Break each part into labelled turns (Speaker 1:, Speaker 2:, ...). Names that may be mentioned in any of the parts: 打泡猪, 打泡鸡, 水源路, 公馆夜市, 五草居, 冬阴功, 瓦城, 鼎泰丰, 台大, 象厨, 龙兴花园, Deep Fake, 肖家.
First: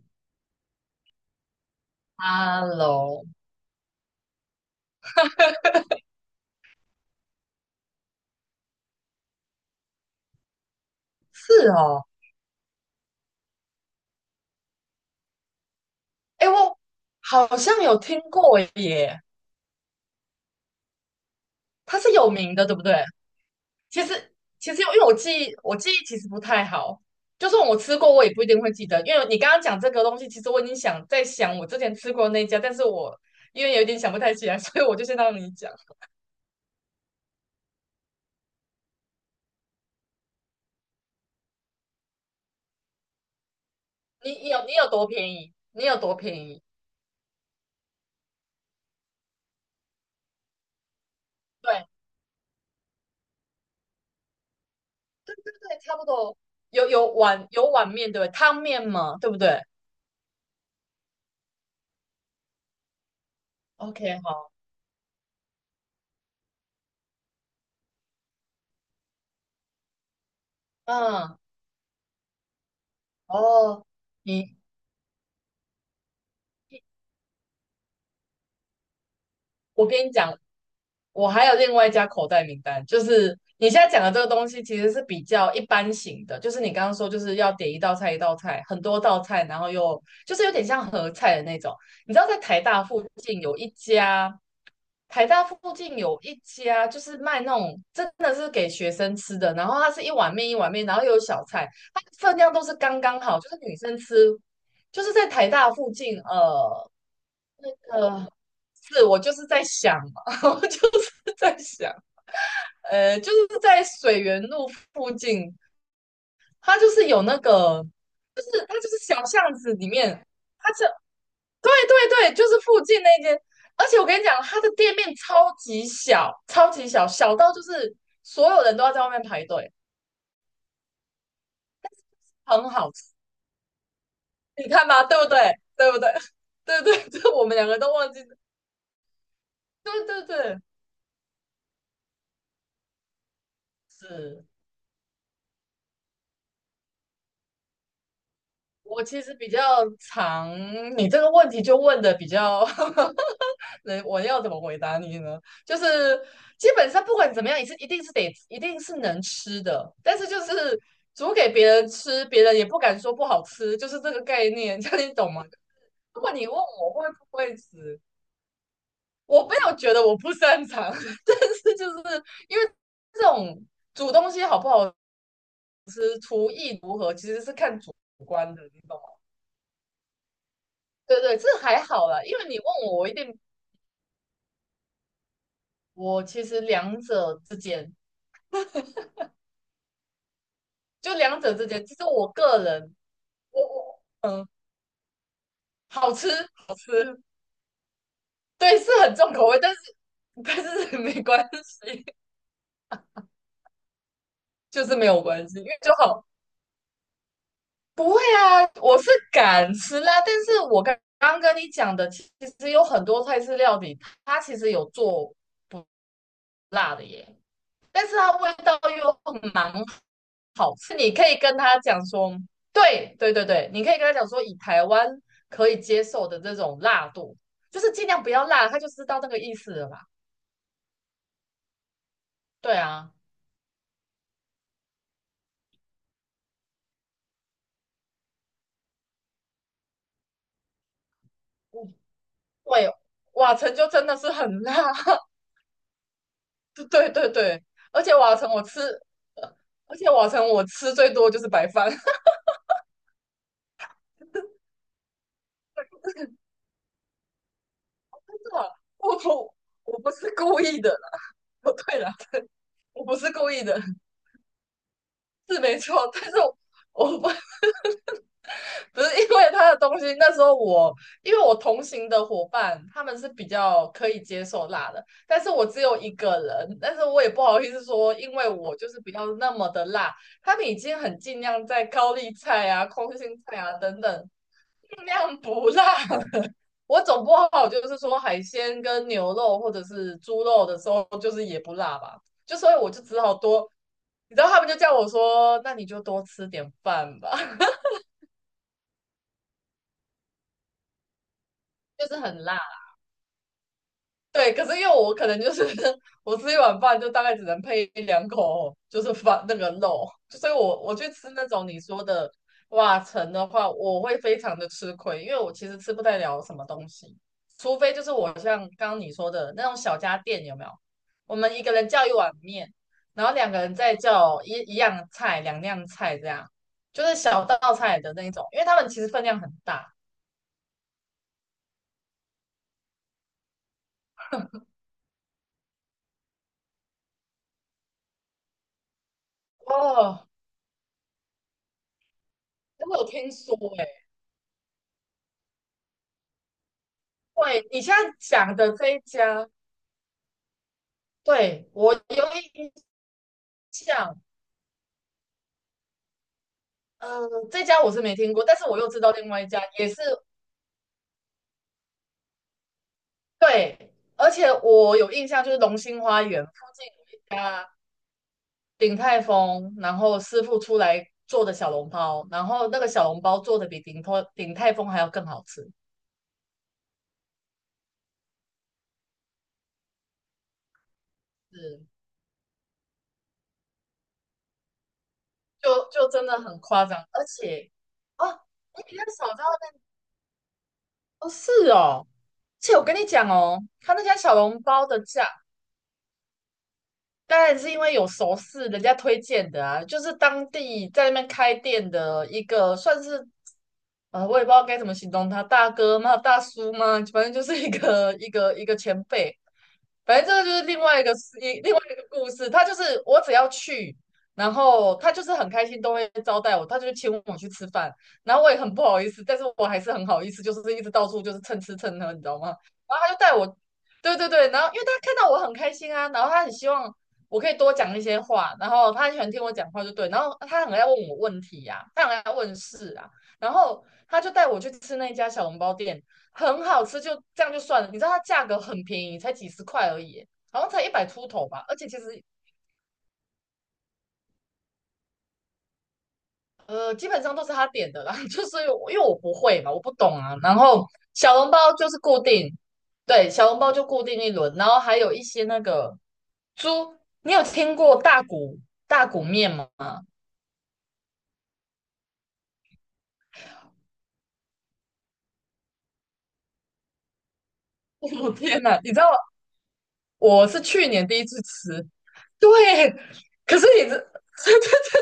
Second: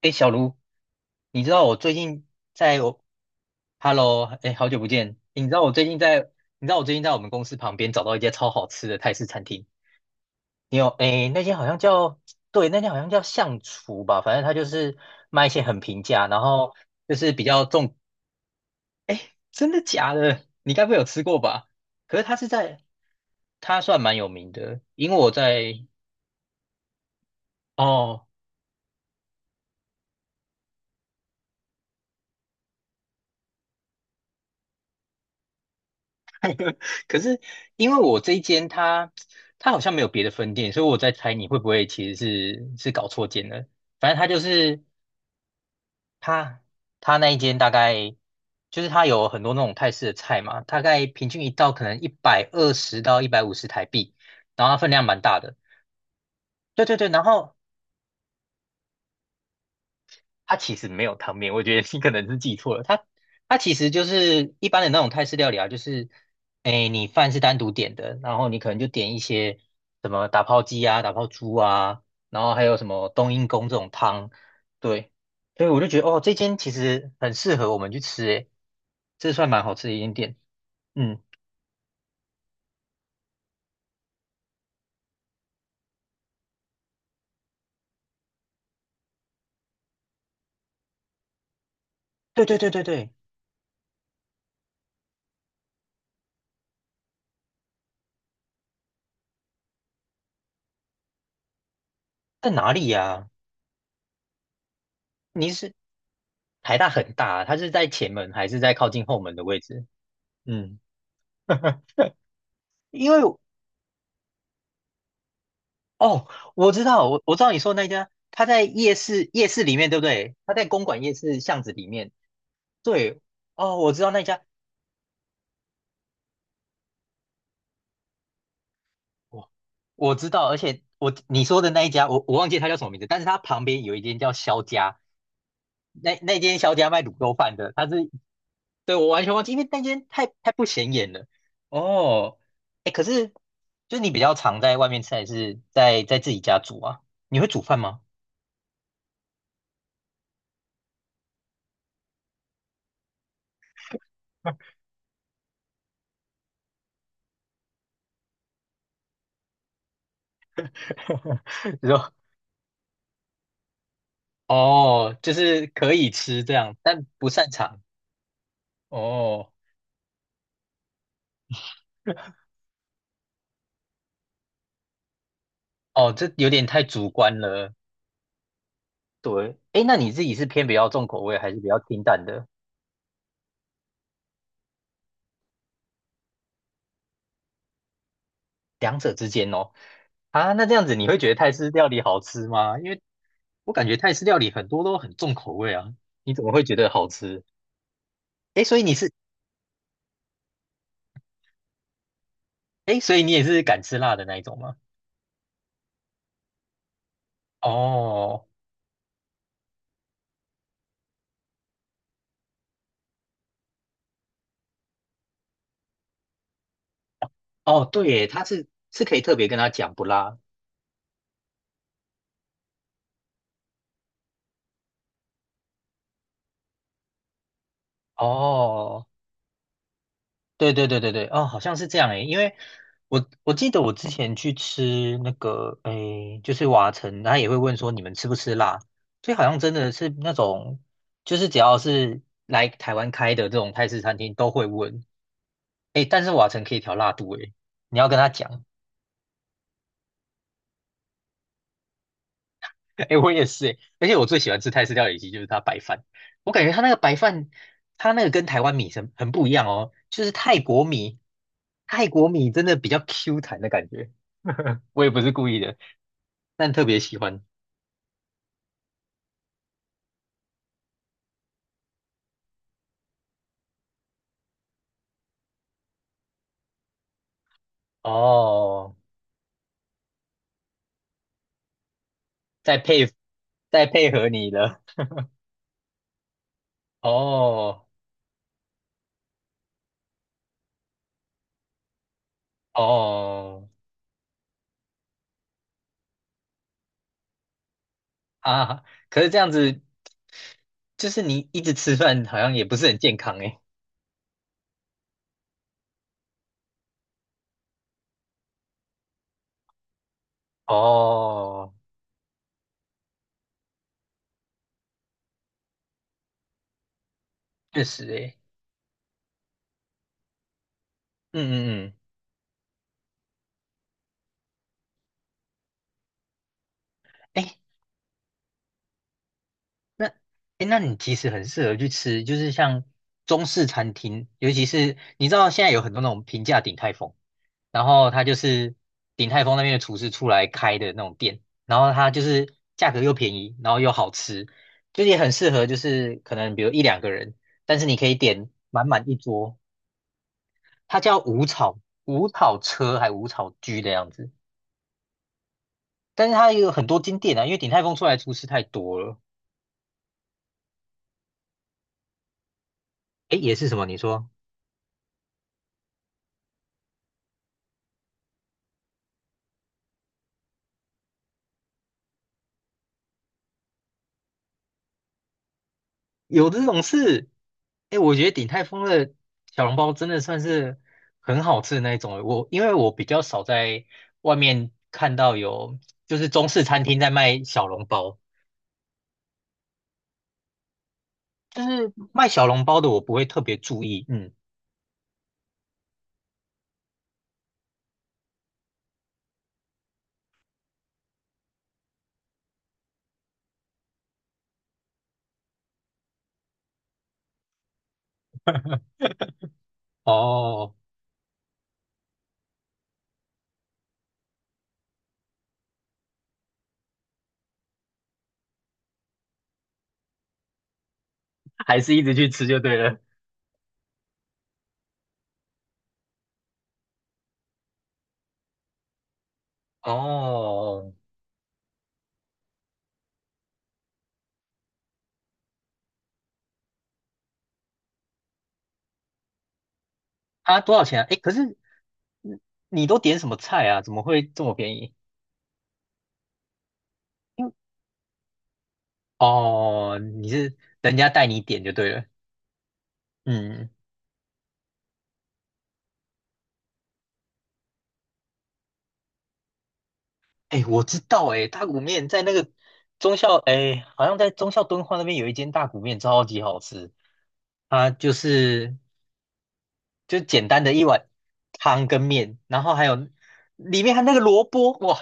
Speaker 1: 哎，小卢，你知道我最近
Speaker 2: 哈
Speaker 1: 在我
Speaker 2: e
Speaker 1: ，Hello，哎，好久不见。诶你知道我最近在，你知道我最近在我们公司旁边找到一家超好吃的泰式餐厅。哎，那间好
Speaker 2: 是
Speaker 1: 像
Speaker 2: 哦。
Speaker 1: 叫，对，那间好像叫象厨吧，反正它就是卖一些很平价，然
Speaker 2: 哎，
Speaker 1: 后
Speaker 2: 我
Speaker 1: 就是比
Speaker 2: 好
Speaker 1: 较
Speaker 2: 像
Speaker 1: 重。
Speaker 2: 有听过
Speaker 1: 哎，
Speaker 2: 耶，
Speaker 1: 真的假的？你该不会有吃过吧？
Speaker 2: 它是
Speaker 1: 可是
Speaker 2: 有
Speaker 1: 它是
Speaker 2: 名的，对
Speaker 1: 在，
Speaker 2: 不对？
Speaker 1: 它算
Speaker 2: 其
Speaker 1: 蛮有
Speaker 2: 实
Speaker 1: 名
Speaker 2: 其实
Speaker 1: 的，
Speaker 2: 因为
Speaker 1: 因
Speaker 2: 我
Speaker 1: 为我
Speaker 2: 记忆我
Speaker 1: 在，
Speaker 2: 记忆其实不太好，就算我吃过，我
Speaker 1: 哦。
Speaker 2: 也不一定会记得，因为你刚刚讲这个东西，其实我已经想在想我之前吃过那一家，但是我因为有点想不太起来，所以我就先让你讲。
Speaker 1: 可是因为我这一间它好像没有别的分店，所以我在猜你会不会其实是搞错间了。反正它
Speaker 2: 你
Speaker 1: 就
Speaker 2: 你有你
Speaker 1: 是
Speaker 2: 有多便宜？你有多便宜？
Speaker 1: 它它那一间大概就是它有很多那种泰式的菜嘛，大概平均一道可
Speaker 2: 对
Speaker 1: 能120到150台币，然后它分量蛮
Speaker 2: 对
Speaker 1: 大
Speaker 2: 对
Speaker 1: 的。
Speaker 2: 对，差不多。
Speaker 1: 对
Speaker 2: 有
Speaker 1: 对
Speaker 2: 有
Speaker 1: 对，然
Speaker 2: 碗
Speaker 1: 后
Speaker 2: 有碗面对不对？汤面嘛，对不对
Speaker 1: 它其实没有汤面，我觉得你可能是记错了。它其实就
Speaker 2: ？OK,好，
Speaker 1: 是一般的那种泰式料理啊，就是哎，你饭是单独点的，然后你可能就点一些什么打泡鸡啊、打泡
Speaker 2: 嗯，
Speaker 1: 猪啊，然后还有什么冬阴功这
Speaker 2: 哦，
Speaker 1: 种汤，
Speaker 2: 你。
Speaker 1: 对，所以我就觉得哦，这间其实很适合我们去吃，诶，这算蛮好
Speaker 2: 我
Speaker 1: 吃的一
Speaker 2: 跟你
Speaker 1: 间
Speaker 2: 讲，
Speaker 1: 店。嗯，
Speaker 2: 我还有另外一家口袋名单，就是你现在讲的这个东西，其实是比较一般型的，就是你刚刚说就是要点一道菜一道菜，很多道菜，然后又就是有点像合菜的那种。你知道在
Speaker 1: 对对
Speaker 2: 台
Speaker 1: 对对
Speaker 2: 大附
Speaker 1: 对，
Speaker 2: 近有一家，台大附近有一家就是卖那种真的是给学生吃的，然后它是一碗面一碗面，然后又有小菜，它分
Speaker 1: 在
Speaker 2: 量都
Speaker 1: 哪
Speaker 2: 是
Speaker 1: 里
Speaker 2: 刚刚
Speaker 1: 呀、
Speaker 2: 好，就是女生吃，就是在台
Speaker 1: 你
Speaker 2: 大
Speaker 1: 是
Speaker 2: 附近，
Speaker 1: 台大很大啊，它是在前
Speaker 2: 呃。
Speaker 1: 门还是在靠
Speaker 2: 是
Speaker 1: 近
Speaker 2: 我
Speaker 1: 后
Speaker 2: 就
Speaker 1: 门的
Speaker 2: 是
Speaker 1: 位
Speaker 2: 在
Speaker 1: 置？
Speaker 2: 想嘛，我就
Speaker 1: 嗯。
Speaker 2: 是在想，
Speaker 1: 因为
Speaker 2: 就是在水源路附近。
Speaker 1: 哦，我
Speaker 2: 它
Speaker 1: 知
Speaker 2: 就
Speaker 1: 道，
Speaker 2: 是
Speaker 1: 我
Speaker 2: 有
Speaker 1: 我
Speaker 2: 那
Speaker 1: 知道你说的
Speaker 2: 个，
Speaker 1: 那家，
Speaker 2: 就
Speaker 1: 他在
Speaker 2: 是它就
Speaker 1: 夜
Speaker 2: 是小
Speaker 1: 市夜
Speaker 2: 巷
Speaker 1: 市
Speaker 2: 子
Speaker 1: 里面，
Speaker 2: 里
Speaker 1: 对不
Speaker 2: 面，
Speaker 1: 对？他在
Speaker 2: 它
Speaker 1: 公
Speaker 2: 是
Speaker 1: 馆夜市巷子
Speaker 2: 对
Speaker 1: 里面。
Speaker 2: 对对，就是附近那
Speaker 1: 对，
Speaker 2: 间。
Speaker 1: 哦，
Speaker 2: 而
Speaker 1: 我
Speaker 2: 且
Speaker 1: 知
Speaker 2: 我
Speaker 1: 道
Speaker 2: 跟
Speaker 1: 那
Speaker 2: 你讲，
Speaker 1: 家，
Speaker 2: 它的店面超级小，超级小，小到就是所有人都要在外面排
Speaker 1: 我
Speaker 2: 队，
Speaker 1: 我知道，而且你说的那一家，我忘记他
Speaker 2: 很
Speaker 1: 叫什么
Speaker 2: 好
Speaker 1: 名
Speaker 2: 吃。
Speaker 1: 字，但是他旁边有一间叫肖
Speaker 2: 你看
Speaker 1: 家，
Speaker 2: 吧，对不对？对不对？
Speaker 1: 那间 肖
Speaker 2: 对
Speaker 1: 家卖
Speaker 2: 对，
Speaker 1: 卤
Speaker 2: 对，
Speaker 1: 肉
Speaker 2: 我们
Speaker 1: 饭
Speaker 2: 两
Speaker 1: 的，
Speaker 2: 个
Speaker 1: 他
Speaker 2: 都
Speaker 1: 是，
Speaker 2: 忘记了，
Speaker 1: 对，我完全忘记，因为那
Speaker 2: 对
Speaker 1: 间太
Speaker 2: 对
Speaker 1: 太
Speaker 2: 对，
Speaker 1: 不显眼了。哦，哎，可是就是你比较
Speaker 2: 是。
Speaker 1: 常在外面吃，还是在自己家煮啊？你会煮饭吗？
Speaker 2: 我其实比较常，你这个问题就问的比较，能我要怎么回答你呢？就是基本上不管怎么样，也是一定是能吃的，但是就是煮给别 人
Speaker 1: 你说
Speaker 2: 吃，别人也不敢说不好吃，就是这个概念，这样你
Speaker 1: 哦，
Speaker 2: 懂
Speaker 1: 就
Speaker 2: 吗？
Speaker 1: 是可以
Speaker 2: 如果
Speaker 1: 吃
Speaker 2: 你
Speaker 1: 这
Speaker 2: 问
Speaker 1: 样，
Speaker 2: 我
Speaker 1: 但
Speaker 2: 会不
Speaker 1: 不擅
Speaker 2: 会
Speaker 1: 长。
Speaker 2: 吃，我
Speaker 1: 哦
Speaker 2: 没有觉得我不擅长，但是就是 因为这种煮东西好不好
Speaker 1: 哦，这有点太主观了。
Speaker 2: 无关的，你懂吗？
Speaker 1: 对，哎，那你自己是偏比较重
Speaker 2: 对
Speaker 1: 口
Speaker 2: 对，
Speaker 1: 味，
Speaker 2: 这
Speaker 1: 还是比较
Speaker 2: 还
Speaker 1: 清
Speaker 2: 好啦，
Speaker 1: 淡
Speaker 2: 因
Speaker 1: 的？
Speaker 2: 为你问我，我一定我其实两者之间，
Speaker 1: 两者之间哦。啊，那这样子你
Speaker 2: 就
Speaker 1: 会觉得
Speaker 2: 两
Speaker 1: 泰
Speaker 2: 者之
Speaker 1: 式
Speaker 2: 间，
Speaker 1: 料
Speaker 2: 其
Speaker 1: 理
Speaker 2: 实
Speaker 1: 好
Speaker 2: 我
Speaker 1: 吃
Speaker 2: 个
Speaker 1: 吗？因
Speaker 2: 人，
Speaker 1: 为
Speaker 2: 我
Speaker 1: 我感觉
Speaker 2: 我
Speaker 1: 泰式料
Speaker 2: 嗯，
Speaker 1: 理很多都很重口味啊，
Speaker 2: 好吃
Speaker 1: 你怎么会
Speaker 2: 好
Speaker 1: 觉得
Speaker 2: 吃。
Speaker 1: 好吃？哎，所
Speaker 2: 对，
Speaker 1: 以
Speaker 2: 是
Speaker 1: 你是，
Speaker 2: 很重口味，但是但是 没关系，
Speaker 1: 哎，所以你也是敢吃辣的那一种吗？
Speaker 2: 就是没有关系，因为就好，不会
Speaker 1: 哦
Speaker 2: 啊，我是敢吃辣，但是我刚刚跟你讲的，其实有很多菜式料理，它其实有做辣的耶。
Speaker 1: 哦，对
Speaker 2: 但是
Speaker 1: 耶，
Speaker 2: 它
Speaker 1: 他
Speaker 2: 味
Speaker 1: 是
Speaker 2: 道
Speaker 1: 是可以
Speaker 2: 又
Speaker 1: 特别跟他
Speaker 2: 蛮
Speaker 1: 讲不辣。
Speaker 2: 好，是你可以跟他讲说，对对对对，你可以跟他讲说，以台湾可以接受的这种辣度，就是尽量不要辣，他就知
Speaker 1: 哦
Speaker 2: 道那个意思了啦。
Speaker 1: 对对对对对，哦，好像是这样诶，因为
Speaker 2: 对啊，
Speaker 1: 我记得我之前去吃那个诶，就是瓦城，他也会问说你们吃不吃辣，所以好像真的是那种，就是只要
Speaker 2: 嗯，
Speaker 1: 是来台
Speaker 2: 对，
Speaker 1: 湾开的
Speaker 2: 瓦
Speaker 1: 这种
Speaker 2: 城
Speaker 1: 泰
Speaker 2: 就
Speaker 1: 式
Speaker 2: 真
Speaker 1: 餐
Speaker 2: 的是
Speaker 1: 厅都
Speaker 2: 很
Speaker 1: 会
Speaker 2: 辣，
Speaker 1: 问，诶，但是瓦城可以
Speaker 2: 对
Speaker 1: 调
Speaker 2: 对
Speaker 1: 辣
Speaker 2: 对
Speaker 1: 度诶，
Speaker 2: 对，
Speaker 1: 你
Speaker 2: 而
Speaker 1: 要
Speaker 2: 且
Speaker 1: 跟他
Speaker 2: 瓦城我
Speaker 1: 讲。
Speaker 2: 吃，而且瓦城我吃最多就是白饭，真的
Speaker 1: 哎、我也是哎、而且我最喜欢吃泰式料理机就是它白饭，我感觉它那个白饭，它那个跟台湾米很
Speaker 2: 我
Speaker 1: 很不一
Speaker 2: 不
Speaker 1: 样哦，
Speaker 2: 我不
Speaker 1: 就是
Speaker 2: 是
Speaker 1: 泰
Speaker 2: 故意
Speaker 1: 国
Speaker 2: 的啦，
Speaker 1: 米，
Speaker 2: 不对
Speaker 1: 泰
Speaker 2: 啦，
Speaker 1: 国米 真的比较
Speaker 2: 我不是
Speaker 1: Q
Speaker 2: 故
Speaker 1: 弹
Speaker 2: 意
Speaker 1: 的
Speaker 2: 的，
Speaker 1: 感觉，我也不是故意
Speaker 2: 是
Speaker 1: 的，
Speaker 2: 没错，但是我
Speaker 1: 但特别喜
Speaker 2: 我不
Speaker 1: 欢
Speaker 2: 不是因为他的东西，那时候我因为我同行的伙伴他们是比较可以接受辣的，但是我只有一个人，但是我也不好意思说，因为我就
Speaker 1: 哦，
Speaker 2: 是比较那么的辣，他们已经很尽量在高丽菜
Speaker 1: 再
Speaker 2: 啊、
Speaker 1: 配
Speaker 2: 空心菜啊
Speaker 1: 再
Speaker 2: 等
Speaker 1: 配合
Speaker 2: 等
Speaker 1: 你的
Speaker 2: 尽量不辣。我总不好就
Speaker 1: 哦
Speaker 2: 是说海鲜跟牛肉或者是猪肉的时候，就是也不辣吧，就所以我就只好
Speaker 1: 哦
Speaker 2: 多，你知道他们就叫我说，那你就多吃点饭吧，
Speaker 1: 啊，可是这样子就是你一直吃
Speaker 2: 就是
Speaker 1: 饭好
Speaker 2: 很
Speaker 1: 像
Speaker 2: 辣。
Speaker 1: 也不是很健康哎，
Speaker 2: 对，可是因为我可能就是 我吃一碗饭就大概只能配一两口，就是饭那个肉，所以我去吃那种
Speaker 1: 哦，
Speaker 2: 你说的瓦城的话，我会非常的吃亏，因为我其实吃不太了什么东西，除
Speaker 1: 确
Speaker 2: 非就
Speaker 1: 实
Speaker 2: 是
Speaker 1: 哎，
Speaker 2: 我像刚刚你说的那种小家店有没有？我
Speaker 1: 嗯
Speaker 2: 们一个
Speaker 1: 嗯
Speaker 2: 人
Speaker 1: 嗯。
Speaker 2: 叫一碗面，然后两个人再叫一样菜、两样菜这样，就是小
Speaker 1: 哎，
Speaker 2: 道菜的那种，因为他们其实分量很大
Speaker 1: 那，诶，那你其实很适合去吃，就是像中式餐厅，尤其是你知道现在有很多那种平价鼎泰丰，然后它就是鼎泰丰那边的厨师
Speaker 2: 哦。
Speaker 1: 出来开的那种店，然后它就是价
Speaker 2: 我
Speaker 1: 格
Speaker 2: 有
Speaker 1: 又
Speaker 2: 听
Speaker 1: 便宜，
Speaker 2: 说
Speaker 1: 然后又
Speaker 2: 欸。
Speaker 1: 好吃，就是也很适合，就是可能比如一两个人，
Speaker 2: 对，
Speaker 1: 但
Speaker 2: 你
Speaker 1: 是
Speaker 2: 现
Speaker 1: 你可
Speaker 2: 在
Speaker 1: 以点
Speaker 2: 讲的
Speaker 1: 满
Speaker 2: 这一
Speaker 1: 满一
Speaker 2: 家，
Speaker 1: 桌，它叫
Speaker 2: 对，我有
Speaker 1: 五草
Speaker 2: 印
Speaker 1: 车还五草居的样
Speaker 2: 象。
Speaker 1: 子，但是它有很多间
Speaker 2: 呃，
Speaker 1: 店啊，因为
Speaker 2: 这
Speaker 1: 鼎
Speaker 2: 家
Speaker 1: 泰
Speaker 2: 我
Speaker 1: 丰
Speaker 2: 是
Speaker 1: 出来
Speaker 2: 没
Speaker 1: 的厨
Speaker 2: 听过，
Speaker 1: 师
Speaker 2: 但
Speaker 1: 太
Speaker 2: 是我又
Speaker 1: 多
Speaker 2: 知道
Speaker 1: 了，
Speaker 2: 另外一家也是
Speaker 1: 诶，也是什么
Speaker 2: 对，
Speaker 1: 你说？
Speaker 2: 而且我有印象，就是龙兴花园附近有一家鼎泰丰，然后师傅出来做的小笼包，然后那个小笼包做的比鼎泰丰还要更好吃，
Speaker 1: 有这种事？哎，我觉得鼎泰丰的小笼包真的算是很好吃的
Speaker 2: 是，
Speaker 1: 那一种。我因为我比较少在外面看到有
Speaker 2: 就就
Speaker 1: 就
Speaker 2: 真
Speaker 1: 是
Speaker 2: 的
Speaker 1: 中
Speaker 2: 很
Speaker 1: 式餐
Speaker 2: 夸
Speaker 1: 厅
Speaker 2: 张。
Speaker 1: 在
Speaker 2: 而
Speaker 1: 卖小
Speaker 2: 且
Speaker 1: 笼包，
Speaker 2: 哦，你比较少知道那哦，是
Speaker 1: 就是
Speaker 2: 哦，
Speaker 1: 卖小
Speaker 2: 而
Speaker 1: 笼
Speaker 2: 且
Speaker 1: 包
Speaker 2: 我
Speaker 1: 的
Speaker 2: 跟
Speaker 1: 我
Speaker 2: 你
Speaker 1: 不会
Speaker 2: 讲
Speaker 1: 特别
Speaker 2: 哦，
Speaker 1: 注
Speaker 2: 他那
Speaker 1: 意。
Speaker 2: 家
Speaker 1: 嗯，
Speaker 2: 小笼包的价。当然是因为有熟识，人家推荐的啊，就是当地在那边开店的一个，算是呃，我也不知道该怎么形容他，大哥吗？大叔吗？反正就是一个前辈。反正这个就是
Speaker 1: 哦，
Speaker 2: 另外一个事，一另外一个故事。他就是我只要去，然后他就是很开心，都会招待我，他就请我去吃饭，然后我也很不好意思，但是我还是很好意思，就是一直到处就是蹭吃
Speaker 1: 还是
Speaker 2: 蹭
Speaker 1: 一
Speaker 2: 喝，
Speaker 1: 直
Speaker 2: 你知
Speaker 1: 去
Speaker 2: 道
Speaker 1: 吃
Speaker 2: 吗？
Speaker 1: 就对
Speaker 2: 然后
Speaker 1: 了。
Speaker 2: 他就带我，对对对，然后因为他看到我很开心啊，然后他很希望我可以多讲一些话，然后他很喜欢听我讲话，就对，然后他很爱
Speaker 1: 哦，
Speaker 2: 问我问题呀、他很爱问事啊，然后他就带我去吃那家小笼包店。很好吃，就这样就算了。你知道它价格很便宜，才几十块而已，
Speaker 1: 啊，
Speaker 2: 好像
Speaker 1: 多
Speaker 2: 才
Speaker 1: 少
Speaker 2: 一
Speaker 1: 钱啊？
Speaker 2: 百
Speaker 1: 哎，
Speaker 2: 出
Speaker 1: 可
Speaker 2: 头
Speaker 1: 是
Speaker 2: 吧。而且其实
Speaker 1: 你你都点什么菜啊？怎么会这么便宜？
Speaker 2: 呃，基本上
Speaker 1: 因
Speaker 2: 都
Speaker 1: 为
Speaker 2: 是他点的啦，就是我因为我不会嘛，我不
Speaker 1: 哦，
Speaker 2: 懂
Speaker 1: 你
Speaker 2: 啊。然
Speaker 1: 是
Speaker 2: 后
Speaker 1: 人家带
Speaker 2: 小
Speaker 1: 你
Speaker 2: 笼包
Speaker 1: 点就
Speaker 2: 就
Speaker 1: 对
Speaker 2: 是
Speaker 1: 了。
Speaker 2: 固定，对，小笼
Speaker 1: 嗯。
Speaker 2: 包就固定一轮，然后还有一些那个猪，你有听过大骨面吗？
Speaker 1: 哎，我知道哎，大骨面在那个忠孝哎，好像在忠孝敦煌那边有一间大骨面，超级好吃。它就
Speaker 2: 我天
Speaker 1: 是
Speaker 2: 哪，你知道我
Speaker 1: 简
Speaker 2: 是
Speaker 1: 单的一
Speaker 2: 去年
Speaker 1: 碗
Speaker 2: 第一次
Speaker 1: 汤
Speaker 2: 吃，
Speaker 1: 跟面，
Speaker 2: 对，
Speaker 1: 然后还有
Speaker 2: 可是
Speaker 1: 里
Speaker 2: 你
Speaker 1: 面
Speaker 2: 这
Speaker 1: 还有那个萝卜，哇，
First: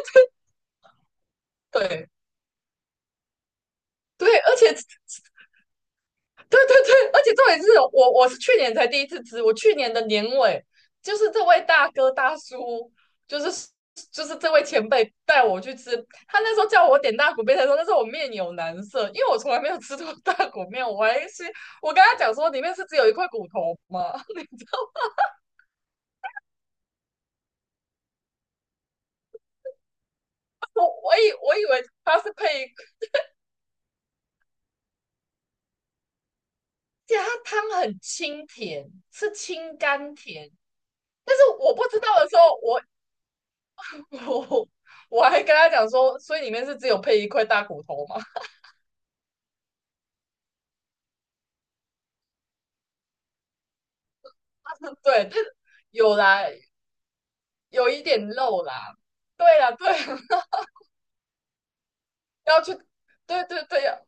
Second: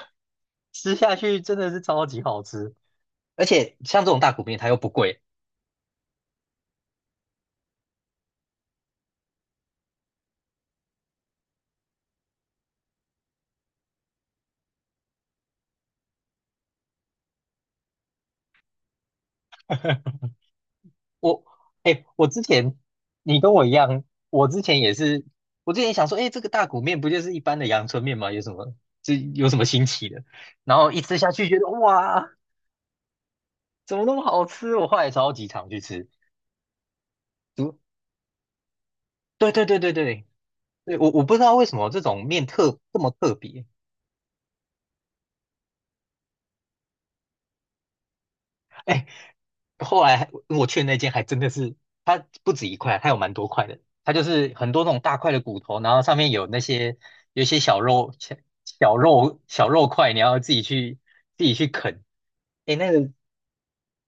Speaker 1: 吃下去真的 是超
Speaker 2: 对
Speaker 1: 级好吃。而且像这种
Speaker 2: 对，
Speaker 1: 大骨
Speaker 2: 而
Speaker 1: 面，它
Speaker 2: 且
Speaker 1: 又不贵。
Speaker 2: 对对对，而且重点是我是去年才第一次吃，我去年的年尾就是这位大哥大叔，就是就是这位前辈带我去吃，他那时候叫我点大骨面的时候，那时候我面有难色，因为我从来没有吃过大骨面，我还
Speaker 1: 我
Speaker 2: 是我跟
Speaker 1: 哎，
Speaker 2: 他
Speaker 1: 我
Speaker 2: 讲
Speaker 1: 之
Speaker 2: 说里面
Speaker 1: 前
Speaker 2: 是只有一块
Speaker 1: 你
Speaker 2: 骨
Speaker 1: 跟我一
Speaker 2: 头
Speaker 1: 样，
Speaker 2: 吗？
Speaker 1: 我 之前也是，我之前想说，哎，这个大骨面不就是一般的阳春面吗？有什么这有什么新奇的？然后一吃下去，
Speaker 2: 我
Speaker 1: 觉
Speaker 2: 以
Speaker 1: 得
Speaker 2: 为他
Speaker 1: 哇。
Speaker 2: 是配，而
Speaker 1: 怎么那么好吃？我后来超级常去吃。
Speaker 2: 且它
Speaker 1: 嗯
Speaker 2: 汤很清甜，是
Speaker 1: 对对
Speaker 2: 清
Speaker 1: 对对
Speaker 2: 甘
Speaker 1: 对，
Speaker 2: 甜，
Speaker 1: 对我不
Speaker 2: 但
Speaker 1: 知
Speaker 2: 是
Speaker 1: 道为
Speaker 2: 我
Speaker 1: 什
Speaker 2: 不
Speaker 1: 么
Speaker 2: 知
Speaker 1: 这
Speaker 2: 道
Speaker 1: 种
Speaker 2: 的时候，
Speaker 1: 面特
Speaker 2: 我
Speaker 1: 这么特别。
Speaker 2: 我我还跟他讲说，所以里面是只有配一块大骨头吗？
Speaker 1: 哎，后来我去的那间还真的是，它不止一块，它有蛮多块的。它就是很多那种 大
Speaker 2: 对，但
Speaker 1: 块的骨头，然后
Speaker 2: 有
Speaker 1: 上面
Speaker 2: 啦，
Speaker 1: 有那些有一些小
Speaker 2: 有一
Speaker 1: 肉
Speaker 2: 点
Speaker 1: 小
Speaker 2: 肉啦。
Speaker 1: 小肉
Speaker 2: 对
Speaker 1: 小
Speaker 2: 呀，
Speaker 1: 肉
Speaker 2: 对
Speaker 1: 块，
Speaker 2: 啊，
Speaker 1: 你要 自己去啃。
Speaker 2: 要去，
Speaker 1: 哎，那个
Speaker 2: 对对对，呀，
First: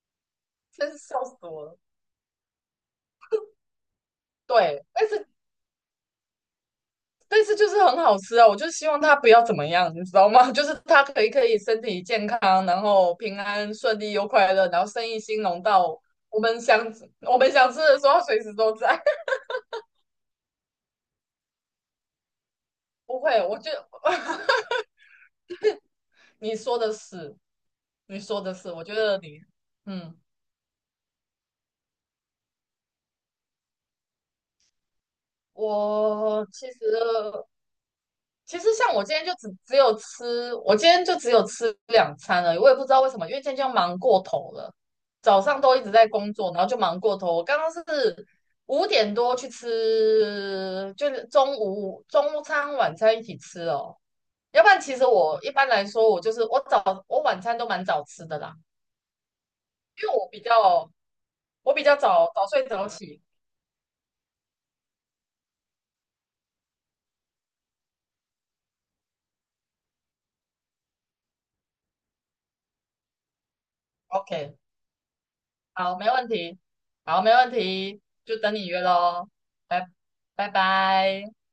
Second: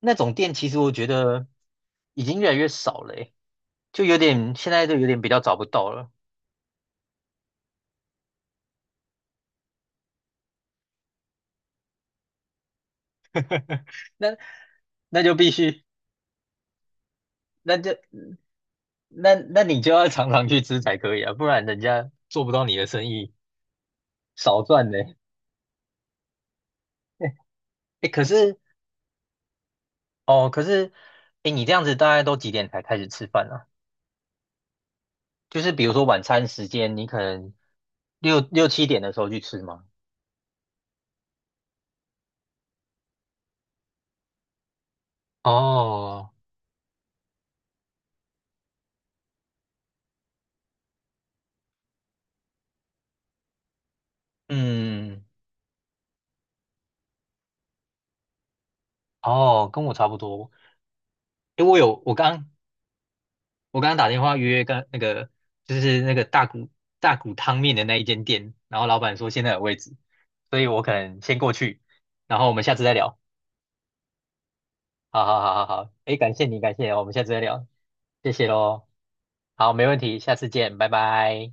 Speaker 1: 那种店其实
Speaker 2: 真
Speaker 1: 我
Speaker 2: 是
Speaker 1: 觉
Speaker 2: 笑死
Speaker 1: 得
Speaker 2: 我了。
Speaker 1: 已经越来越少了，哎，就有点现
Speaker 2: 对，
Speaker 1: 在就有
Speaker 2: 但
Speaker 1: 点比
Speaker 2: 是
Speaker 1: 较找不到了。
Speaker 2: 但是就是很好吃啊，我就希望它不要怎么样，你知道吗？就是它可以可以身体健康，然后平安顺利又
Speaker 1: 那
Speaker 2: 快乐，然后生意
Speaker 1: 那就
Speaker 2: 兴
Speaker 1: 必
Speaker 2: 隆
Speaker 1: 须，
Speaker 2: 到我们想我们想
Speaker 1: 那
Speaker 2: 吃
Speaker 1: 就
Speaker 2: 的时候随时都在。
Speaker 1: 那那你就要常常去吃才可以啊，不然人家做不到你的生
Speaker 2: 不
Speaker 1: 意，
Speaker 2: 会，我觉得
Speaker 1: 少 赚呢。
Speaker 2: 你说的 是，
Speaker 1: 哎，
Speaker 2: 你
Speaker 1: 可
Speaker 2: 说的
Speaker 1: 是
Speaker 2: 是，我觉得你，嗯，
Speaker 1: 哦，可是哎，你这样子大概都几点才开始吃饭啊？就是比如说晚餐
Speaker 2: 我其
Speaker 1: 时间，你可
Speaker 2: 实
Speaker 1: 能六六七
Speaker 2: 像
Speaker 1: 点
Speaker 2: 我
Speaker 1: 的
Speaker 2: 今
Speaker 1: 时
Speaker 2: 天
Speaker 1: 候
Speaker 2: 就
Speaker 1: 去
Speaker 2: 只
Speaker 1: 吃
Speaker 2: 只
Speaker 1: 吗？
Speaker 2: 有吃，我今天就只有吃两餐了，我也不知道为什么，因为今天就忙过头了，早上都一直在
Speaker 1: 哦
Speaker 2: 工作，然后就忙过头。我刚刚是五点多去吃，就是中午中餐晚餐一起吃哦。要不然其实
Speaker 1: 嗯，
Speaker 2: 我一般来说，我就是我早我晚餐都蛮早吃的啦，
Speaker 1: 哦，跟我差
Speaker 2: 因为
Speaker 1: 不多。哎，
Speaker 2: 我比较早早睡早起。
Speaker 1: 我刚刚打电话约跟那个就是那个大骨汤面的那一间店，然后老板说现在有位置，所以我可能先过去，然后我们下次再聊。
Speaker 2: OK,
Speaker 1: 好好好好好，
Speaker 2: 好，没
Speaker 1: 哎，
Speaker 2: 问
Speaker 1: 感谢
Speaker 2: 题，
Speaker 1: 你，感谢你，我们下
Speaker 2: 好，
Speaker 1: 次
Speaker 2: 没
Speaker 1: 再
Speaker 2: 问
Speaker 1: 聊，
Speaker 2: 题，
Speaker 1: 谢
Speaker 2: 就
Speaker 1: 谢
Speaker 2: 等你约
Speaker 1: 喽。
Speaker 2: 喽，
Speaker 1: 好，没
Speaker 2: 拜
Speaker 1: 问题，下次
Speaker 2: 拜
Speaker 1: 见，拜
Speaker 2: 拜。
Speaker 1: 拜。